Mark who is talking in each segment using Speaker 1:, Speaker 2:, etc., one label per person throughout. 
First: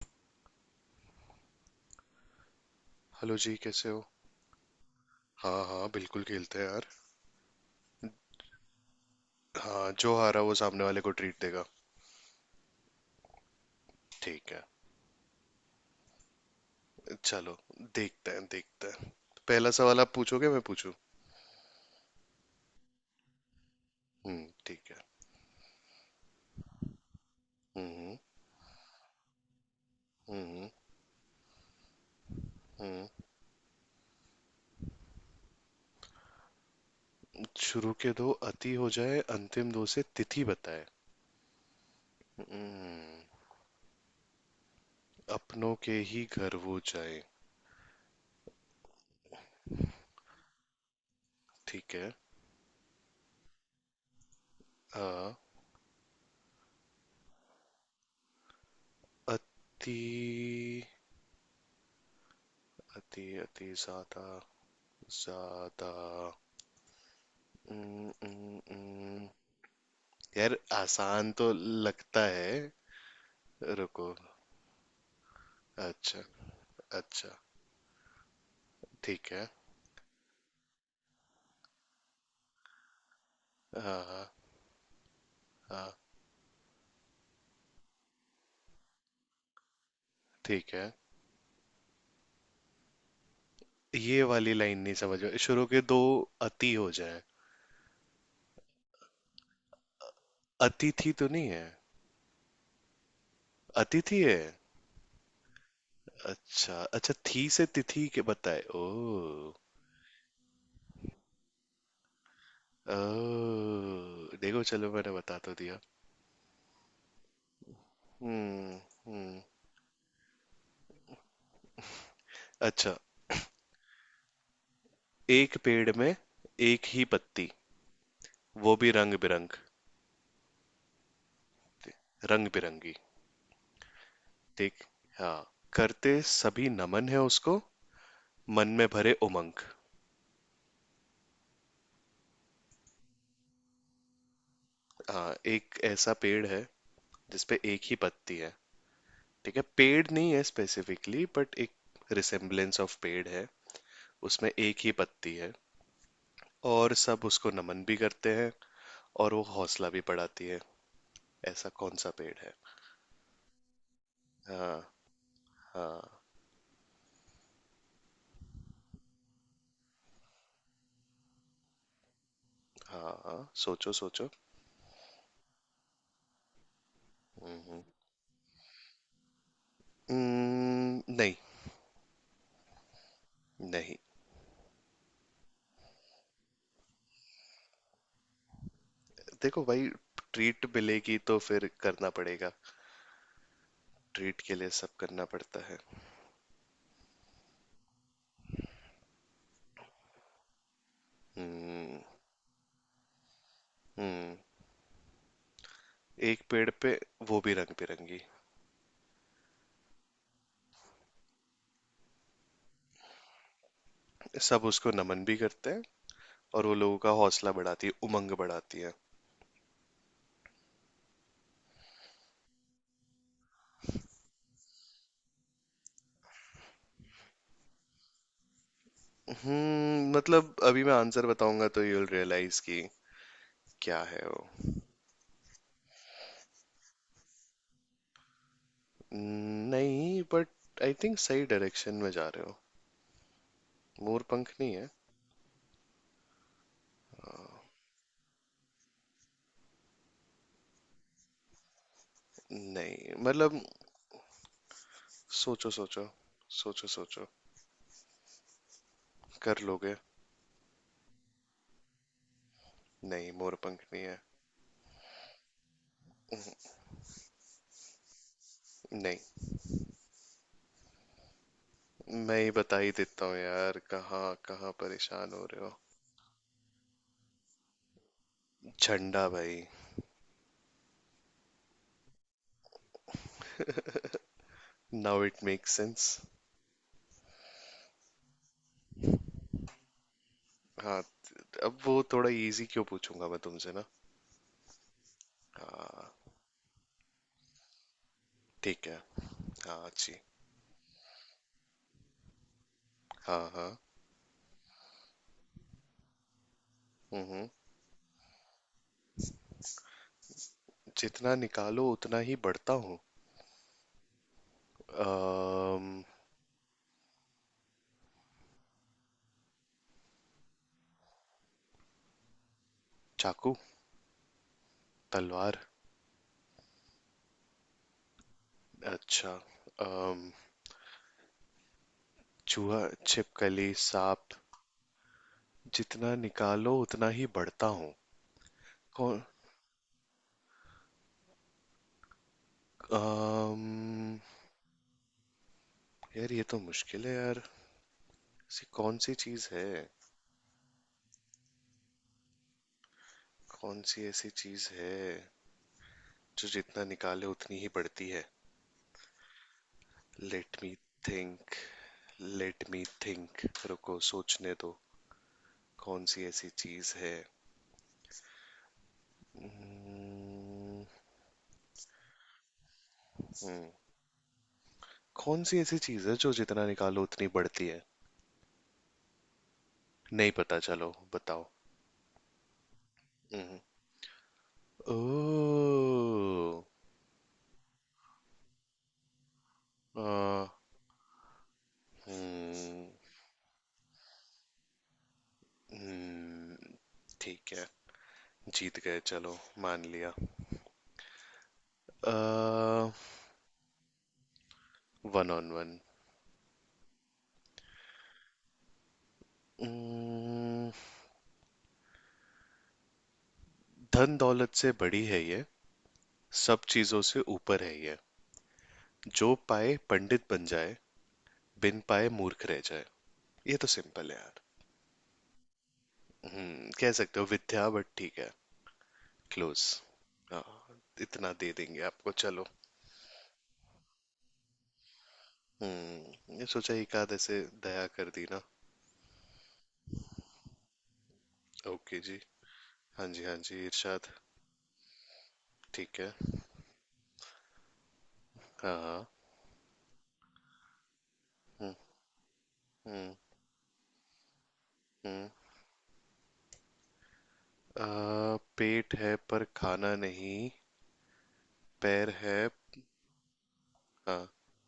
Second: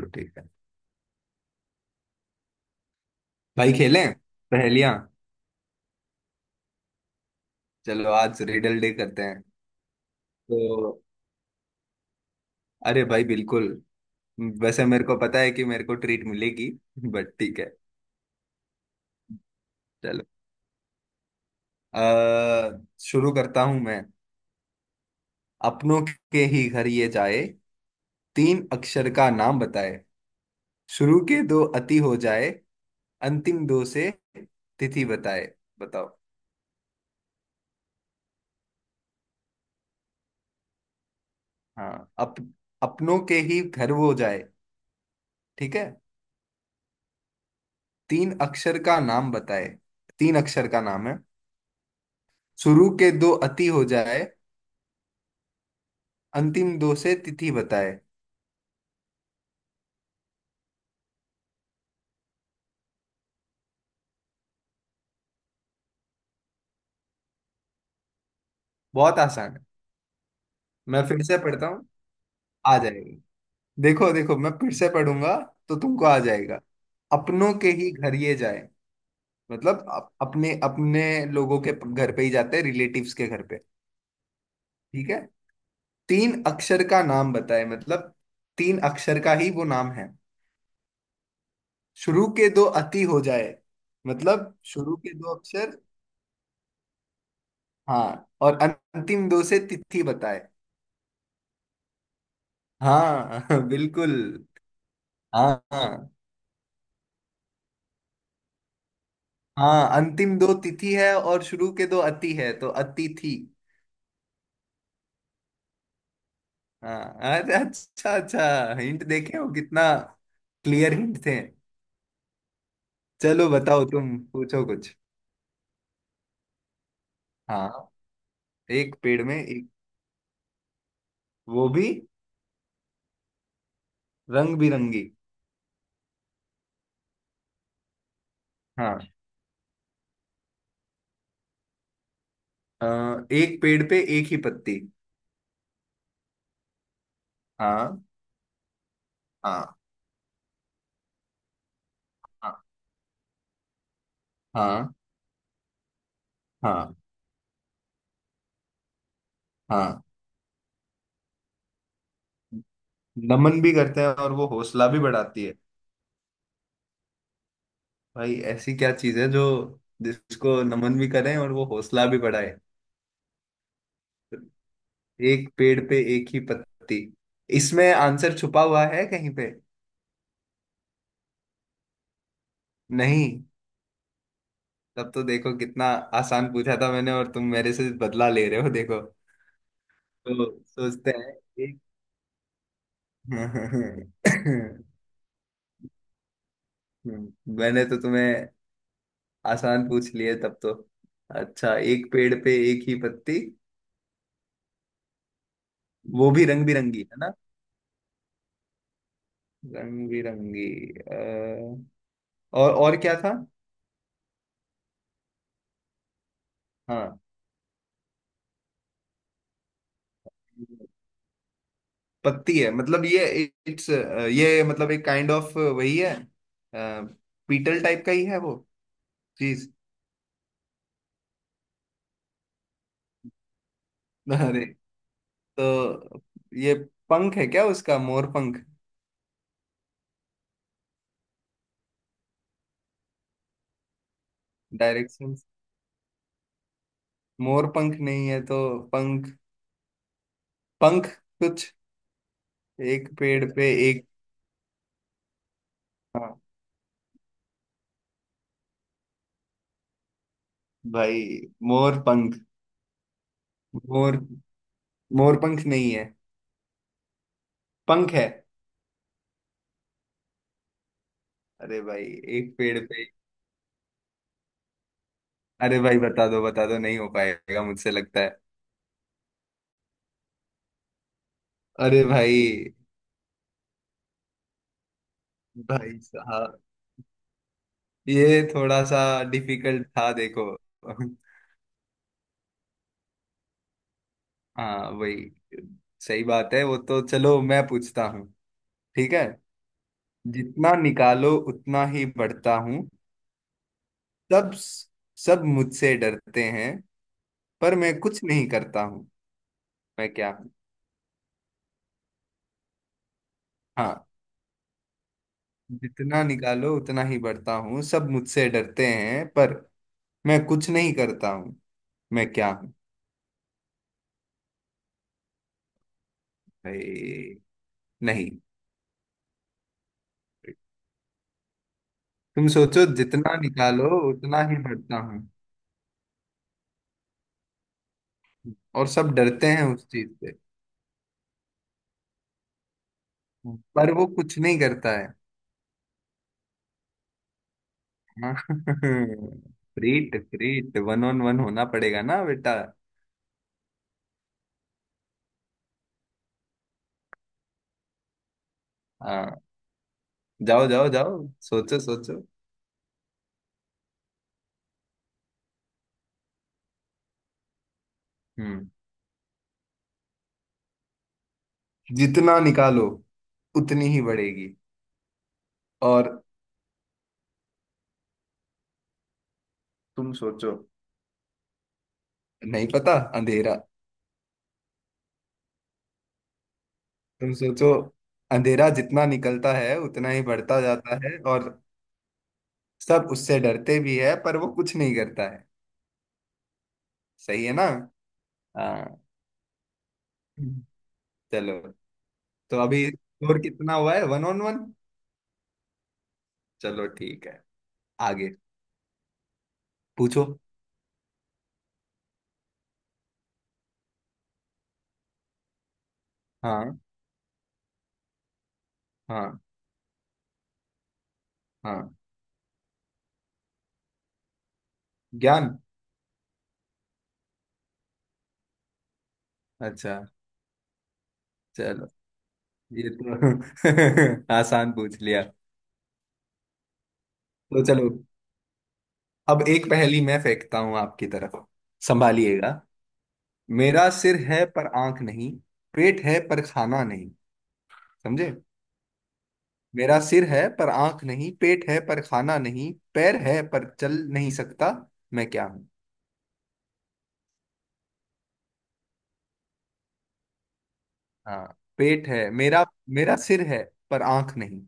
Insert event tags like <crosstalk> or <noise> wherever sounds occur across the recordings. Speaker 1: चलो ठीक है।
Speaker 2: हेलो जी,
Speaker 1: भाई
Speaker 2: कैसे हो?
Speaker 1: खेलें पहेलियां।
Speaker 2: हाँ हाँ, बिल्कुल खेलते हैं यार।
Speaker 1: चलो आज रिडल डे करते हैं।
Speaker 2: हाँ, जो हारा वो सामने वाले
Speaker 1: तो
Speaker 2: को ट्रीट देगा।
Speaker 1: अरे भाई बिल्कुल।
Speaker 2: ठीक है।
Speaker 1: वैसे मेरे को पता है कि मेरे को ट्रीट मिलेगी, बट
Speaker 2: चलो।
Speaker 1: ठीक है।
Speaker 2: देखते हैं, देखते हैं। पहला सवाल आप
Speaker 1: चलो,
Speaker 2: पूछोगे मैं पूछूं?
Speaker 1: अ शुरू करता हूं मैं।
Speaker 2: हम्म, ठीक है।
Speaker 1: अपनों के ही घर ये जाए,
Speaker 2: हम्म।
Speaker 1: तीन अक्षर का नाम बताए,
Speaker 2: हम्म।
Speaker 1: शुरू के दो अति हो जाए,
Speaker 2: हम्म।
Speaker 1: अंतिम दो से तिथि बताए। बताओ।
Speaker 2: शुरू के दो अति हो जाए, अंतिम दो से तिथि बताए।
Speaker 1: हाँ, अपनों
Speaker 2: हम्म।
Speaker 1: के ही घर वो जाए।
Speaker 2: अपनों
Speaker 1: ठीक है।
Speaker 2: के ही घर वो जाए।
Speaker 1: तीन अक्षर का नाम बताए। तीन अक्षर का नाम है।
Speaker 2: ठीक है।
Speaker 1: शुरू के दो अति हो जाए,
Speaker 2: हाँ।
Speaker 1: अंतिम दो से तिथि बताए।
Speaker 2: अति। अति, अति ज्यादा। ज्यादा।
Speaker 1: बहुत
Speaker 2: हम्म।
Speaker 1: आसान है।
Speaker 2: यार
Speaker 1: मैं फिर
Speaker 2: आसान
Speaker 1: से
Speaker 2: तो
Speaker 1: पढ़ता हूँ,
Speaker 2: लगता है।
Speaker 1: आ जाएगा।
Speaker 2: रुको।
Speaker 1: देखो देखो, मैं फिर से पढ़ूंगा तो तुमको आ
Speaker 2: अच्छा।
Speaker 1: जाएगा।
Speaker 2: अच्छा।
Speaker 1: अपनों के ही घर ये जाए
Speaker 2: ठीक है।
Speaker 1: मतलब अपने अपने लोगों के घर पे ही जाते हैं, रिलेटिव्स के घर पे।
Speaker 2: हाँ हाँ।
Speaker 1: ठीक है।
Speaker 2: हाँ।
Speaker 1: तीन अक्षर का नाम बताए मतलब तीन अक्षर का ही वो नाम है।
Speaker 2: ठीक है।
Speaker 1: शुरू के दो अति हो जाए
Speaker 2: ये वाली
Speaker 1: मतलब
Speaker 2: लाइन नहीं
Speaker 1: शुरू के
Speaker 2: समझ
Speaker 1: दो
Speaker 2: में, शुरू
Speaker 1: अक्षर।
Speaker 2: के दो। अति हो जाए।
Speaker 1: हाँ, और अंतिम दो से तिथि बताए।
Speaker 2: अतिथि तो नहीं है?
Speaker 1: हाँ <laughs> बिल्कुल।
Speaker 2: अतिथि है।
Speaker 1: हाँ हाँ।
Speaker 2: अच्छा अच्छा, थी से तिथि के बताए। ओ।
Speaker 1: हाँ, अंतिम दो तिथि है और शुरू के दो अति है तो
Speaker 2: ओ
Speaker 1: अतिथि।
Speaker 2: देखो, चलो मैंने बता तो दिया।
Speaker 1: हाँ। अरे, अच्छा अच्छा,
Speaker 2: हम्म।
Speaker 1: हिंट देखे
Speaker 2: हम्म।
Speaker 1: हो कितना, क्लियर हिंट थे।
Speaker 2: अच्छा।
Speaker 1: चलो बताओ, तुम पूछो कुछ।
Speaker 2: एक पेड़ में एक ही पत्ती।
Speaker 1: हाँ।
Speaker 2: वो भी
Speaker 1: एक
Speaker 2: रंग
Speaker 1: पेड़ में
Speaker 2: बिरंग।
Speaker 1: एक, वो भी
Speaker 2: रंग बिरंगी।
Speaker 1: रंग
Speaker 2: देख।
Speaker 1: बिरंगी।
Speaker 2: हाँ, करते सभी नमन है उसको। मन में
Speaker 1: हाँ,
Speaker 2: भरे उमंग।
Speaker 1: एक पेड़ पे एक ही पत्ती।
Speaker 2: हाँ, एक ऐसा पेड़ है जिसपे एक ही
Speaker 1: हाँ।
Speaker 2: पत्ती है। ठीक है,
Speaker 1: हाँ।
Speaker 2: पेड़ नहीं है स्पेसिफिकली बट एक
Speaker 1: हाँ।
Speaker 2: रिसेम्बलेंस ऑफ पेड़ है। उसमें एक ही
Speaker 1: हाँ।
Speaker 2: पत्ती है। और
Speaker 1: हाँ।
Speaker 2: सब उसको नमन भी करते हैं। और वो हौसला
Speaker 1: हाँ।
Speaker 2: भी बढ़ाती है। ऐसा कौन सा पेड़ है?
Speaker 1: नमन भी करते हैं और वो
Speaker 2: हाँ
Speaker 1: हौसला भी बढ़ाती है।
Speaker 2: हाँ।
Speaker 1: भाई, ऐसी क्या चीज है जो जिसको नमन भी करें और वो हौसला भी बढ़ाए।
Speaker 2: हाँ हाँ, सोचो सोचो।
Speaker 1: एक पेड़ पे एक ही पत्ती,
Speaker 2: हम्म।
Speaker 1: इसमें आंसर छुपा हुआ है कहीं पे।
Speaker 2: नहीं।
Speaker 1: नहीं।
Speaker 2: नहीं।
Speaker 1: तब तो देखो कितना आसान पूछा था मैंने, और तुम मेरे से बदला ले रहे हो। देखो,
Speaker 2: देखो भाई।
Speaker 1: तो
Speaker 2: ट्रीट
Speaker 1: सोचते
Speaker 2: मिलेगी
Speaker 1: हैं।
Speaker 2: तो फिर
Speaker 1: एक।
Speaker 2: करना पड़ेगा। ट्रीट के लिए
Speaker 1: <laughs>
Speaker 2: सब करना पड़ता है।
Speaker 1: मैंने तो तुम्हें आसान पूछ लिए, तब तो। अच्छा,
Speaker 2: हम्म।
Speaker 1: एक पेड़ पे एक ही पत्ती,
Speaker 2: हम्म।
Speaker 1: वो
Speaker 2: एक
Speaker 1: भी रंग
Speaker 2: पेड़ पे।
Speaker 1: बिरंगी है ना।
Speaker 2: वो भी रंग बिरंगी।
Speaker 1: रंग बिरंगी। अ, और क्या था।
Speaker 2: सब उसको नमन भी करते हैं। और वो लोगों का
Speaker 1: हाँ।
Speaker 2: हौसला बढ़ाती है, उमंग बढ़ाती है।
Speaker 1: पत्ती है मतलब ये, इट्स, ये मतलब एक काइंड ऑफ वही है। पीटल टाइप का ही है वो चीज।
Speaker 2: मतलब अभी मैं आंसर बताऊंगा तो यू विल रियलाइज कि क्या है
Speaker 1: अरे,
Speaker 2: वो।
Speaker 1: तो ये पंख है क्या उसका, मोर पंख।
Speaker 2: नहीं बट आई थिंक सही डायरेक्शन में जा रहे हो। मोरपंख नहीं है।
Speaker 1: डायरेक्शन। मोर पंख नहीं है तो। पंख। पंख। कुछ एक
Speaker 2: नहीं
Speaker 1: पेड़
Speaker 2: मतलब।
Speaker 1: पे एक।
Speaker 2: सोचो सोचो।
Speaker 1: हाँ
Speaker 2: सोचो सोचो। कर लोगे।
Speaker 1: भाई, मोर पंख।
Speaker 2: नहीं, मोरपंख नहीं
Speaker 1: मोर
Speaker 2: है।
Speaker 1: मोर पंख नहीं है, पंख है।
Speaker 2: नहीं।
Speaker 1: अरे भाई,
Speaker 2: मैं ही
Speaker 1: एक
Speaker 2: बता
Speaker 1: पेड़
Speaker 2: ही
Speaker 1: पे।
Speaker 2: देता हूँ यार, कहाँ कहाँ परेशान हो रहे हो।
Speaker 1: अरे भाई, बता दो बता दो, नहीं हो पाएगा मुझसे लगता है।
Speaker 2: झंडा भाई।
Speaker 1: अरे भाई।
Speaker 2: नाउ इट मेक
Speaker 1: भाई
Speaker 2: सेंस।
Speaker 1: साहब, ये थोड़ा सा डिफिकल्ट था, देखो।
Speaker 2: हाँ। अब वो थोड़ा इजी क्यों पूछूंगा मैं तुमसे ना?
Speaker 1: हाँ वही।
Speaker 2: हाँ।
Speaker 1: सही बात है वो तो। चलो मैं पूछता हूँ।
Speaker 2: ठीक है।
Speaker 1: ठीक है।
Speaker 2: हाँ अच्छी।
Speaker 1: जितना निकालो उतना ही बढ़ता हूँ,
Speaker 2: हाँ हाँ।
Speaker 1: सब सब मुझसे डरते हैं
Speaker 2: हम्म। हम्म।
Speaker 1: पर मैं कुछ नहीं करता हूँ। मैं क्या हूँ।
Speaker 2: जितना निकालो उतना ही बढ़ता हूँ।
Speaker 1: हाँ।
Speaker 2: अम्म,
Speaker 1: जितना निकालो उतना ही बढ़ता हूँ, सब मुझसे डरते हैं पर मैं कुछ नहीं करता हूँ। मैं क्या हूँ।
Speaker 2: चाकू। तलवार।
Speaker 1: भाई नहीं,
Speaker 2: अच्छा। अम्म,
Speaker 1: तुम
Speaker 2: चूहा।
Speaker 1: सोचो। जितना
Speaker 2: छिपकली,
Speaker 1: निकालो
Speaker 2: सांप।
Speaker 1: उतना ही बढ़ता हूँ,
Speaker 2: जितना निकालो उतना ही बढ़ता हूँ?
Speaker 1: और सब
Speaker 2: कौन।
Speaker 1: डरते हैं उस चीज से, पर वो
Speaker 2: अम्म,
Speaker 1: कुछ नहीं करता है।
Speaker 2: यार ये तो मुश्किल है यार।
Speaker 1: हाँ।
Speaker 2: ऐसी कौन सी चीज
Speaker 1: <laughs>
Speaker 2: है?
Speaker 1: फ्रीट फ्रीट, वन ऑन वन होना पड़ेगा ना बेटा।
Speaker 2: कौन सी ऐसी चीज है जो जितना निकाले उतनी ही बढ़ती है?
Speaker 1: हाँ।
Speaker 2: लेट
Speaker 1: जाओ
Speaker 2: मी
Speaker 1: जाओ जाओ।
Speaker 2: थिंक
Speaker 1: सोचो सोचो।
Speaker 2: लेट मी थिंक रुको सोचने दो। कौन सी ऐसी चीज है?
Speaker 1: हम्म
Speaker 2: Hmm,
Speaker 1: जितना निकालो
Speaker 2: hmm.
Speaker 1: उतनी ही बढ़ेगी।
Speaker 2: कौन सी ऐसी चीज
Speaker 1: और
Speaker 2: है जो जितना निकालो उतनी बढ़ती है?
Speaker 1: तुम
Speaker 2: नहीं
Speaker 1: सोचो।
Speaker 2: पता, चलो बताओ।
Speaker 1: नहीं पता। अंधेरा।
Speaker 2: हम्म। ओह।
Speaker 1: तुम सोचो, अंधेरा जितना निकलता है उतना ही
Speaker 2: आ।
Speaker 1: बढ़ता जाता है, और
Speaker 2: हम्म।
Speaker 1: सब उससे डरते भी है पर वो कुछ नहीं करता है।
Speaker 2: हम्म।
Speaker 1: सही
Speaker 2: ठीक
Speaker 1: है ना।
Speaker 2: है। जीत गए
Speaker 1: हाँ।
Speaker 2: चलो। मान लिया।
Speaker 1: चलो। तो अभी स्कोर कितना हुआ है, one on one.
Speaker 2: One on one.
Speaker 1: चलो ठीक है। आगे पूछो।
Speaker 2: उम्म, धन दौलत से बड़ी है ये। सब
Speaker 1: हाँ।
Speaker 2: चीजों से ऊपर है ये। जो
Speaker 1: हाँ।
Speaker 2: पाए पंडित बन जाए। बिन
Speaker 1: हाँ।
Speaker 2: पाए मूर्ख रह जाए। ये तो सिंपल है यार।
Speaker 1: ज्ञान।
Speaker 2: कह सकते हो विद्या बट ठीक है। क्लोज।
Speaker 1: अच्छा।
Speaker 2: हाँ। इतना दे देंगे
Speaker 1: चलो,
Speaker 2: आपको, चलो।
Speaker 1: ये तो <laughs> आसान पूछ लिया।
Speaker 2: ये सोचा एक आध ऐसे।
Speaker 1: तो
Speaker 2: दया
Speaker 1: चलो।
Speaker 2: कर दी ना?
Speaker 1: अब एक पहेली मैं फेंकता हूँ आपकी तरफ।
Speaker 2: ओके जी।
Speaker 1: संभालिएगा।
Speaker 2: हाँ जी हाँ जी,
Speaker 1: मेरा
Speaker 2: इरशाद।
Speaker 1: सिर है पर आंख नहीं,
Speaker 2: ठीक
Speaker 1: पेट
Speaker 2: है।
Speaker 1: है पर खाना नहीं। समझे।
Speaker 2: हाँ हाँ।
Speaker 1: मेरा सिर है पर आंख नहीं, पेट
Speaker 2: हम्म।
Speaker 1: है पर खाना नहीं,
Speaker 2: हम्म।
Speaker 1: पैर है पर चल नहीं सकता।
Speaker 2: हम्म।
Speaker 1: मैं क्या हूँ।
Speaker 2: पेट है पर खाना नहीं,
Speaker 1: हाँ, पेट
Speaker 2: पैर
Speaker 1: है
Speaker 2: है।
Speaker 1: मेरा। मेरा सिर है पर
Speaker 2: हाँ।
Speaker 1: आंख नहीं।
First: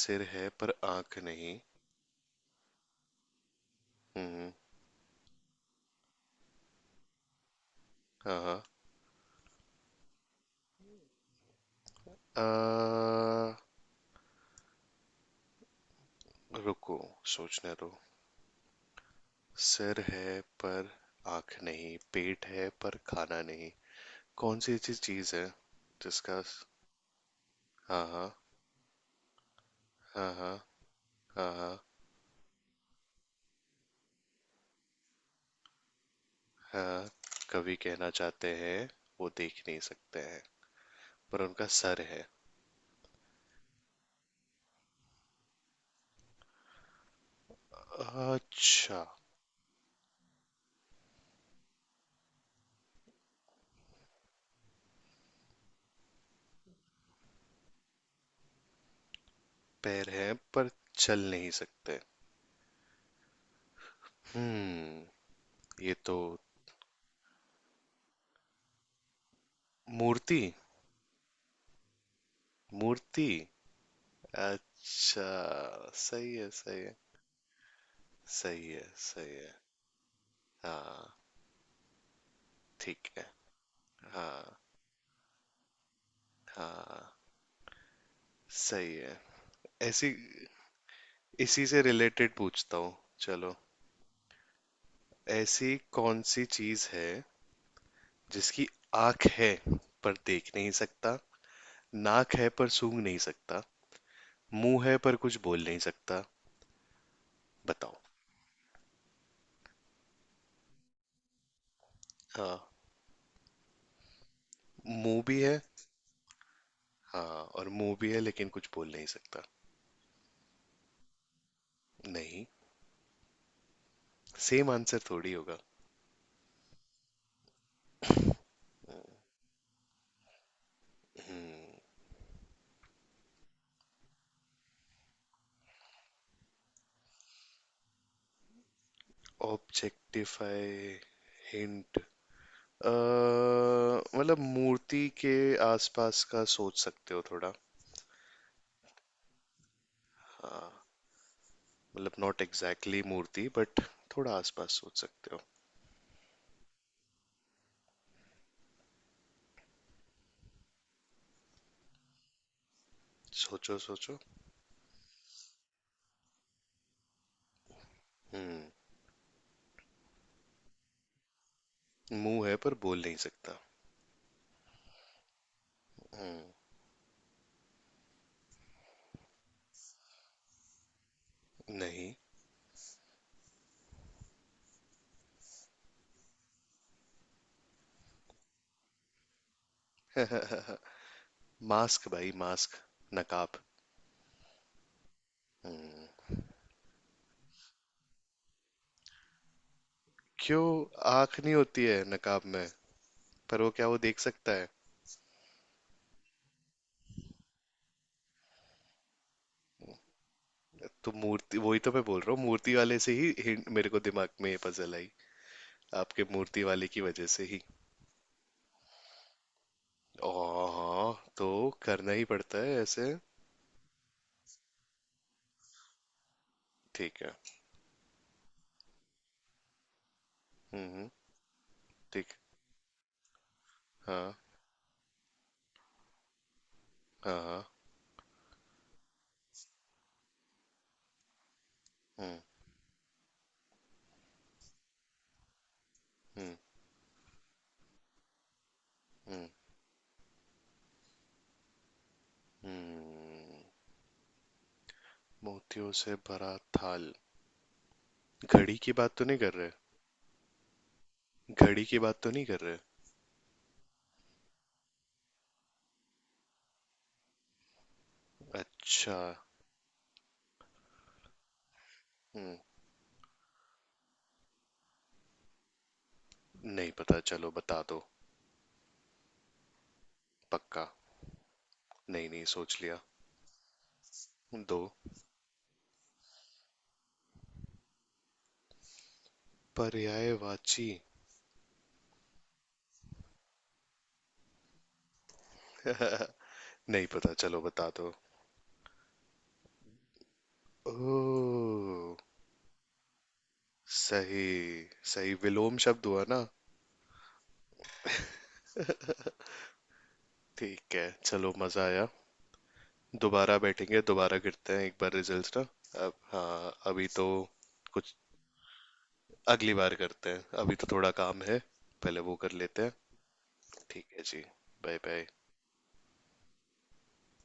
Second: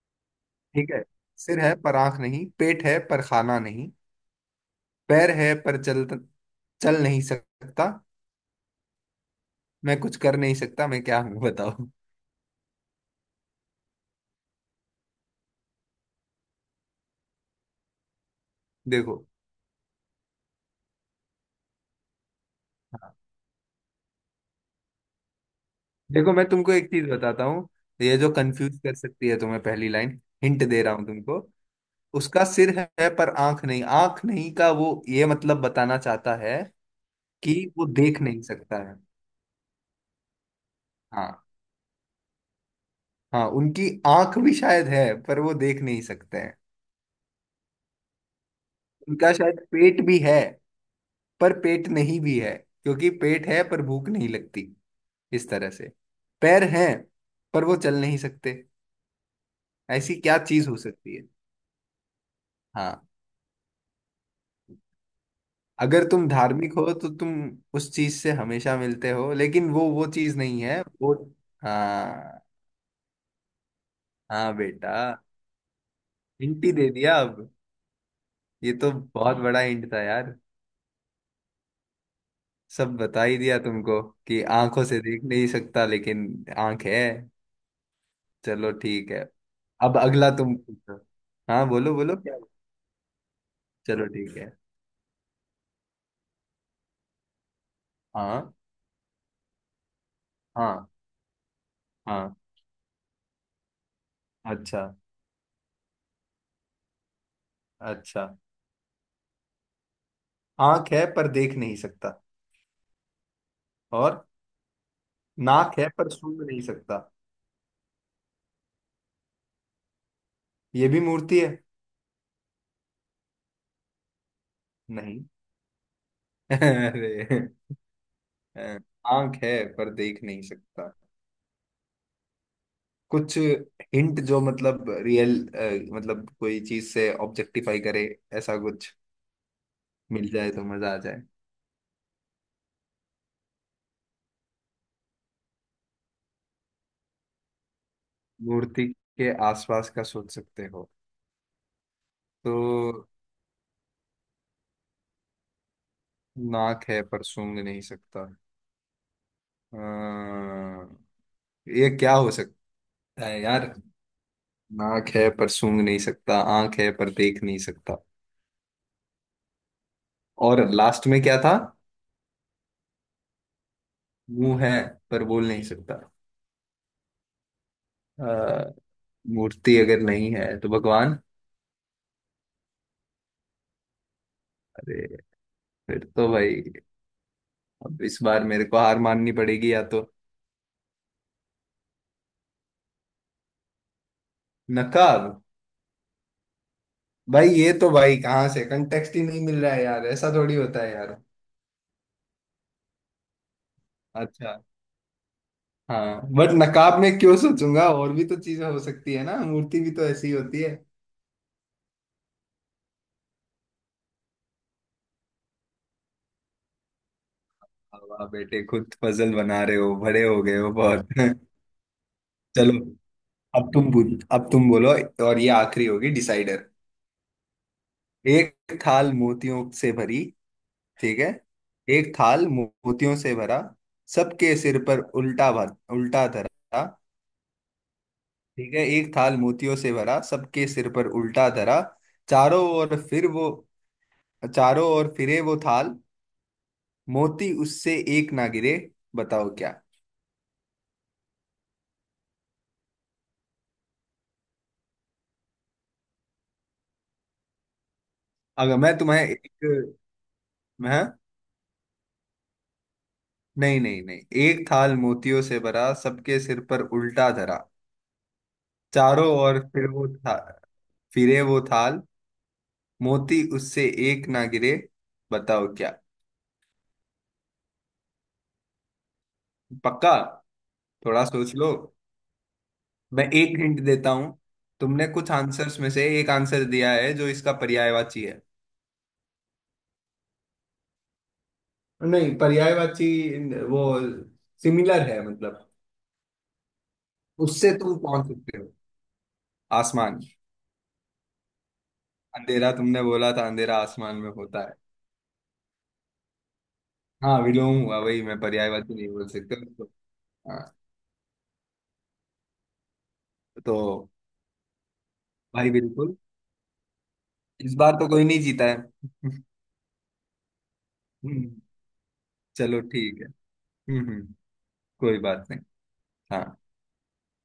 Speaker 2: सिर है पर
Speaker 1: ठीक है।
Speaker 2: आंख नहीं।
Speaker 1: सिर है पर आंख नहीं, पेट है पर खाना नहीं,
Speaker 2: हम्म।
Speaker 1: पैर है पर चल चल नहीं सकता,
Speaker 2: हाँ हाँ।
Speaker 1: मैं कुछ कर नहीं सकता। मैं क्या हूं। बताओ।
Speaker 2: अ, रुको, सोचने दो।
Speaker 1: देखो।
Speaker 2: सिर है पर आंख नहीं, पेट है पर
Speaker 1: हाँ।
Speaker 2: खाना नहीं। कौन सी ऐसी चीज है
Speaker 1: देखो,
Speaker 2: जिसका?
Speaker 1: मैं तुमको एक चीज बताता हूँ।
Speaker 2: हाँ
Speaker 1: ये जो
Speaker 2: हाँ।
Speaker 1: कंफ्यूज कर सकती है तुम्हें पहली लाइन,
Speaker 2: हाँ हाँ।
Speaker 1: हिंट दे रहा हूं तुमको।
Speaker 2: हाँ। हाँ
Speaker 1: उसका सिर है पर आंख नहीं। आंख नहीं का वो ये मतलब बताना चाहता है
Speaker 2: हाँ।
Speaker 1: कि
Speaker 2: कवि
Speaker 1: वो
Speaker 2: कहना
Speaker 1: देख नहीं
Speaker 2: चाहते
Speaker 1: सकता
Speaker 2: हैं।
Speaker 1: है।
Speaker 2: वो देख नहीं सकते हैं।
Speaker 1: हाँ।
Speaker 2: पर उनका सर है।
Speaker 1: हाँ, उनकी आंख भी शायद है पर वो देख नहीं सकते हैं।
Speaker 2: अच्छा।
Speaker 1: उनका शायद पेट भी है, पर पेट नहीं भी है, क्योंकि पेट है पर भूख नहीं लगती, इस तरह से। पैर हैं पर वो चल नहीं सकते।
Speaker 2: पैर
Speaker 1: ऐसी
Speaker 2: है
Speaker 1: क्या चीज
Speaker 2: पर
Speaker 1: हो सकती
Speaker 2: चल
Speaker 1: है।
Speaker 2: नहीं सकते।
Speaker 1: हाँ।
Speaker 2: हम्म। ये
Speaker 1: अगर
Speaker 2: तो।
Speaker 1: तुम धार्मिक हो तो तुम उस चीज से हमेशा मिलते हो, लेकिन वो चीज
Speaker 2: मूर्ति।
Speaker 1: नहीं है वो। हाँ।
Speaker 2: मूर्ति।
Speaker 1: हाँ बेटा।
Speaker 2: अच्छा। सही है
Speaker 1: हिंट ही
Speaker 2: सही
Speaker 1: दे
Speaker 2: है।
Speaker 1: दिया अब।
Speaker 2: सही
Speaker 1: ये
Speaker 2: है
Speaker 1: तो
Speaker 2: सही
Speaker 1: बहुत
Speaker 2: है।
Speaker 1: बड़ा हिंट था यार,
Speaker 2: हाँ।
Speaker 1: सब
Speaker 2: ठीक
Speaker 1: बता
Speaker 2: है।
Speaker 1: ही दिया तुमको कि
Speaker 2: हाँ।
Speaker 1: आंखों से देख नहीं सकता लेकिन आंख है।
Speaker 2: हाँ।
Speaker 1: चलो
Speaker 2: सही
Speaker 1: ठीक
Speaker 2: है।
Speaker 1: है। अब
Speaker 2: ऐसी।
Speaker 1: अगला तुम पूछो।
Speaker 2: इसी
Speaker 1: हाँ
Speaker 2: से
Speaker 1: बोलो बोलो।
Speaker 2: रिलेटेड पूछता हूँ। चलो।
Speaker 1: चलो ठीक है।
Speaker 2: ऐसी कौन सी चीज है
Speaker 1: हाँ।
Speaker 2: जिसकी आंख है पर देख नहीं
Speaker 1: हाँ।
Speaker 2: सकता? नाक
Speaker 1: हाँ।
Speaker 2: है पर सूंघ नहीं सकता।
Speaker 1: अच्छा।
Speaker 2: मुंह है पर कुछ बोल नहीं सकता। बताओ।
Speaker 1: अच्छा। आंख है पर देख नहीं सकता,
Speaker 2: हाँ।
Speaker 1: और
Speaker 2: मुंह भी है।
Speaker 1: नाक है पर सूंघ नहीं सकता।
Speaker 2: हाँ और मुंह भी है लेकिन कुछ बोल नहीं सकता।
Speaker 1: ये भी मूर्ति है।
Speaker 2: नहीं। सेम आंसर
Speaker 1: नहीं।
Speaker 2: थोड़ी होगा।
Speaker 1: <laughs> अरे। अ, आंख है पर देख नहीं सकता। कुछ हिंट जो मतलब रियल, मतलब कोई चीज से ऑब्जेक्टिफाई करे, ऐसा कुछ मिल जाए तो
Speaker 2: ऑब्जेक्टिफाई?
Speaker 1: मजा आ जाए।
Speaker 2: हिंट। मतलब मूर्ति के आसपास का सोच सकते हो थोड़ा।
Speaker 1: मूर्ति के आसपास का सोच सकते
Speaker 2: हाँ।
Speaker 1: हो।
Speaker 2: मतलब नॉट एग्जैक्टली
Speaker 1: तो
Speaker 2: मूर्ति बट थोड़ा आसपास सोच सकते हो।
Speaker 1: नाक है पर सूंघ नहीं सकता। अ, ये क्या हो सकता है यार।
Speaker 2: सोचो सोचो।
Speaker 1: नाक है पर सूंघ नहीं सकता। आंख है पर देख नहीं सकता।
Speaker 2: हम्म।
Speaker 1: और लास्ट में क्या था।
Speaker 2: मुंह है पर बोल नहीं सकता।
Speaker 1: मुंह है पर बोल नहीं सकता।
Speaker 2: हम्म।
Speaker 1: अ, मूर्ति अगर नहीं है तो भगवान।
Speaker 2: नहीं।
Speaker 1: अरे, फिर तो भाई, अब इस बार मेरे को हार माननी पड़ेगी या तो।
Speaker 2: मास्क भाई, मास्क। नकाब।
Speaker 1: नकाब। भाई, ये तो भाई कहाँ से कंटेक्स्ट ही नहीं मिल रहा है यार, ऐसा थोड़ी
Speaker 2: क्यों?
Speaker 1: होता है यार।
Speaker 2: आंख नहीं होती है नकाब में। पर वो क्या वो देख सकता
Speaker 1: अच्छा।
Speaker 2: है?
Speaker 1: हाँ बट नकाब में क्यों सोचूंगा, और भी तो चीजें हो सकती है ना, मूर्ति भी तो ऐसी ही होती है।
Speaker 2: तो मूर्ति वही तो मैं बोल रहा हूँ, मूर्ति वाले से ही hint मेरे को दिमाग में ये पजल आई। आपके मूर्ति वाले की वजह से ही।
Speaker 1: वाह बेटे, खुद पजल बना रहे हो, बड़े
Speaker 2: ओ।
Speaker 1: हो गए हो बहुत।
Speaker 2: हाँ
Speaker 1: <laughs>
Speaker 2: तो। करना ही पड़ता
Speaker 1: चलो,
Speaker 2: है ऐसे।
Speaker 1: अब तुम बोलो। और ये आखिरी होगी डिसाइडर।
Speaker 2: ठीक है।
Speaker 1: एक थाल मोतियों से भरी।
Speaker 2: हम्म।
Speaker 1: ठीक है। एक
Speaker 2: ठीक।
Speaker 1: थाल मोतियों से भरा,
Speaker 2: हाँ।
Speaker 1: सबके सिर पर उल्टा धरा।
Speaker 2: हाँ। हाँ।
Speaker 1: ठीक है। एक थाल मोतियों से भरा, सबके सिर पर उल्टा धरा।
Speaker 2: हम्म।
Speaker 1: चारों ओर फिर वो चारों ओर फिरे वो थाल,
Speaker 2: हम्म।
Speaker 1: मोती उससे एक ना गिरे।
Speaker 2: हम्म।
Speaker 1: बताओ क्या।
Speaker 2: हम्म। मोतियों से भरा थाल। घड़ी
Speaker 1: अगर
Speaker 2: की
Speaker 1: मैं
Speaker 2: बात
Speaker 1: तुम्हें
Speaker 2: तो नहीं कर रहे?
Speaker 1: एक, मैं,
Speaker 2: घड़ी की बात तो नहीं कर रहे?
Speaker 1: नहीं नहीं नहीं। एक थाल मोतियों से भरा, सबके सिर पर उल्टा धरा।
Speaker 2: अच्छा।
Speaker 1: चारों ओर फिर वो था फिरे वो थाल,
Speaker 2: हम्म।
Speaker 1: मोती उससे एक ना गिरे। बताओ क्या।
Speaker 2: नहीं पता, चलो बता दो।
Speaker 1: पक्का।
Speaker 2: पक्का।
Speaker 1: थोड़ा सोच लो।
Speaker 2: नहीं नहीं, सोच लिया।
Speaker 1: मैं एक हिंट देता हूँ।
Speaker 2: दो।
Speaker 1: तुमने कुछ आंसर्स में से एक आंसर दिया है जो इसका पर्यायवाची है।
Speaker 2: पर्यायवाची?
Speaker 1: नहीं पर्यायवाची, वो सिमिलर है मतलब,
Speaker 2: <laughs> नहीं पता, चलो
Speaker 1: उससे
Speaker 2: बता
Speaker 1: तुम
Speaker 2: दो।
Speaker 1: पहुंच सकते हो। आसमान।
Speaker 2: ओ।
Speaker 1: अंधेरा तुमने बोला था, अंधेरा आसमान में
Speaker 2: सही।
Speaker 1: होता है।
Speaker 2: सही विलोम शब्द हुआ ना?
Speaker 1: हाँ विलोम हुआ, वही मैं पर्यायवाची नहीं बोल सकता। हाँ।
Speaker 2: ठीक है, चलो मजा आया। दोबारा बैठेंगे,
Speaker 1: तो
Speaker 2: दोबारा करते हैं एक बार रिजल्ट्स ना।
Speaker 1: भाई
Speaker 2: अब
Speaker 1: बिल्कुल।
Speaker 2: हाँ अभी तो।
Speaker 1: इस बार तो
Speaker 2: कुछ।
Speaker 1: कोई नहीं जीता है।
Speaker 2: अगली बार करते हैं, अभी तो थोड़ा काम है।
Speaker 1: <laughs>
Speaker 2: पहले वो कर
Speaker 1: चलो
Speaker 2: लेते हैं।
Speaker 1: ठीक है।
Speaker 2: ठीक है
Speaker 1: हम्म।
Speaker 2: जी। बाय
Speaker 1: कोई
Speaker 2: बाय।
Speaker 1: बात नहीं। हाँ।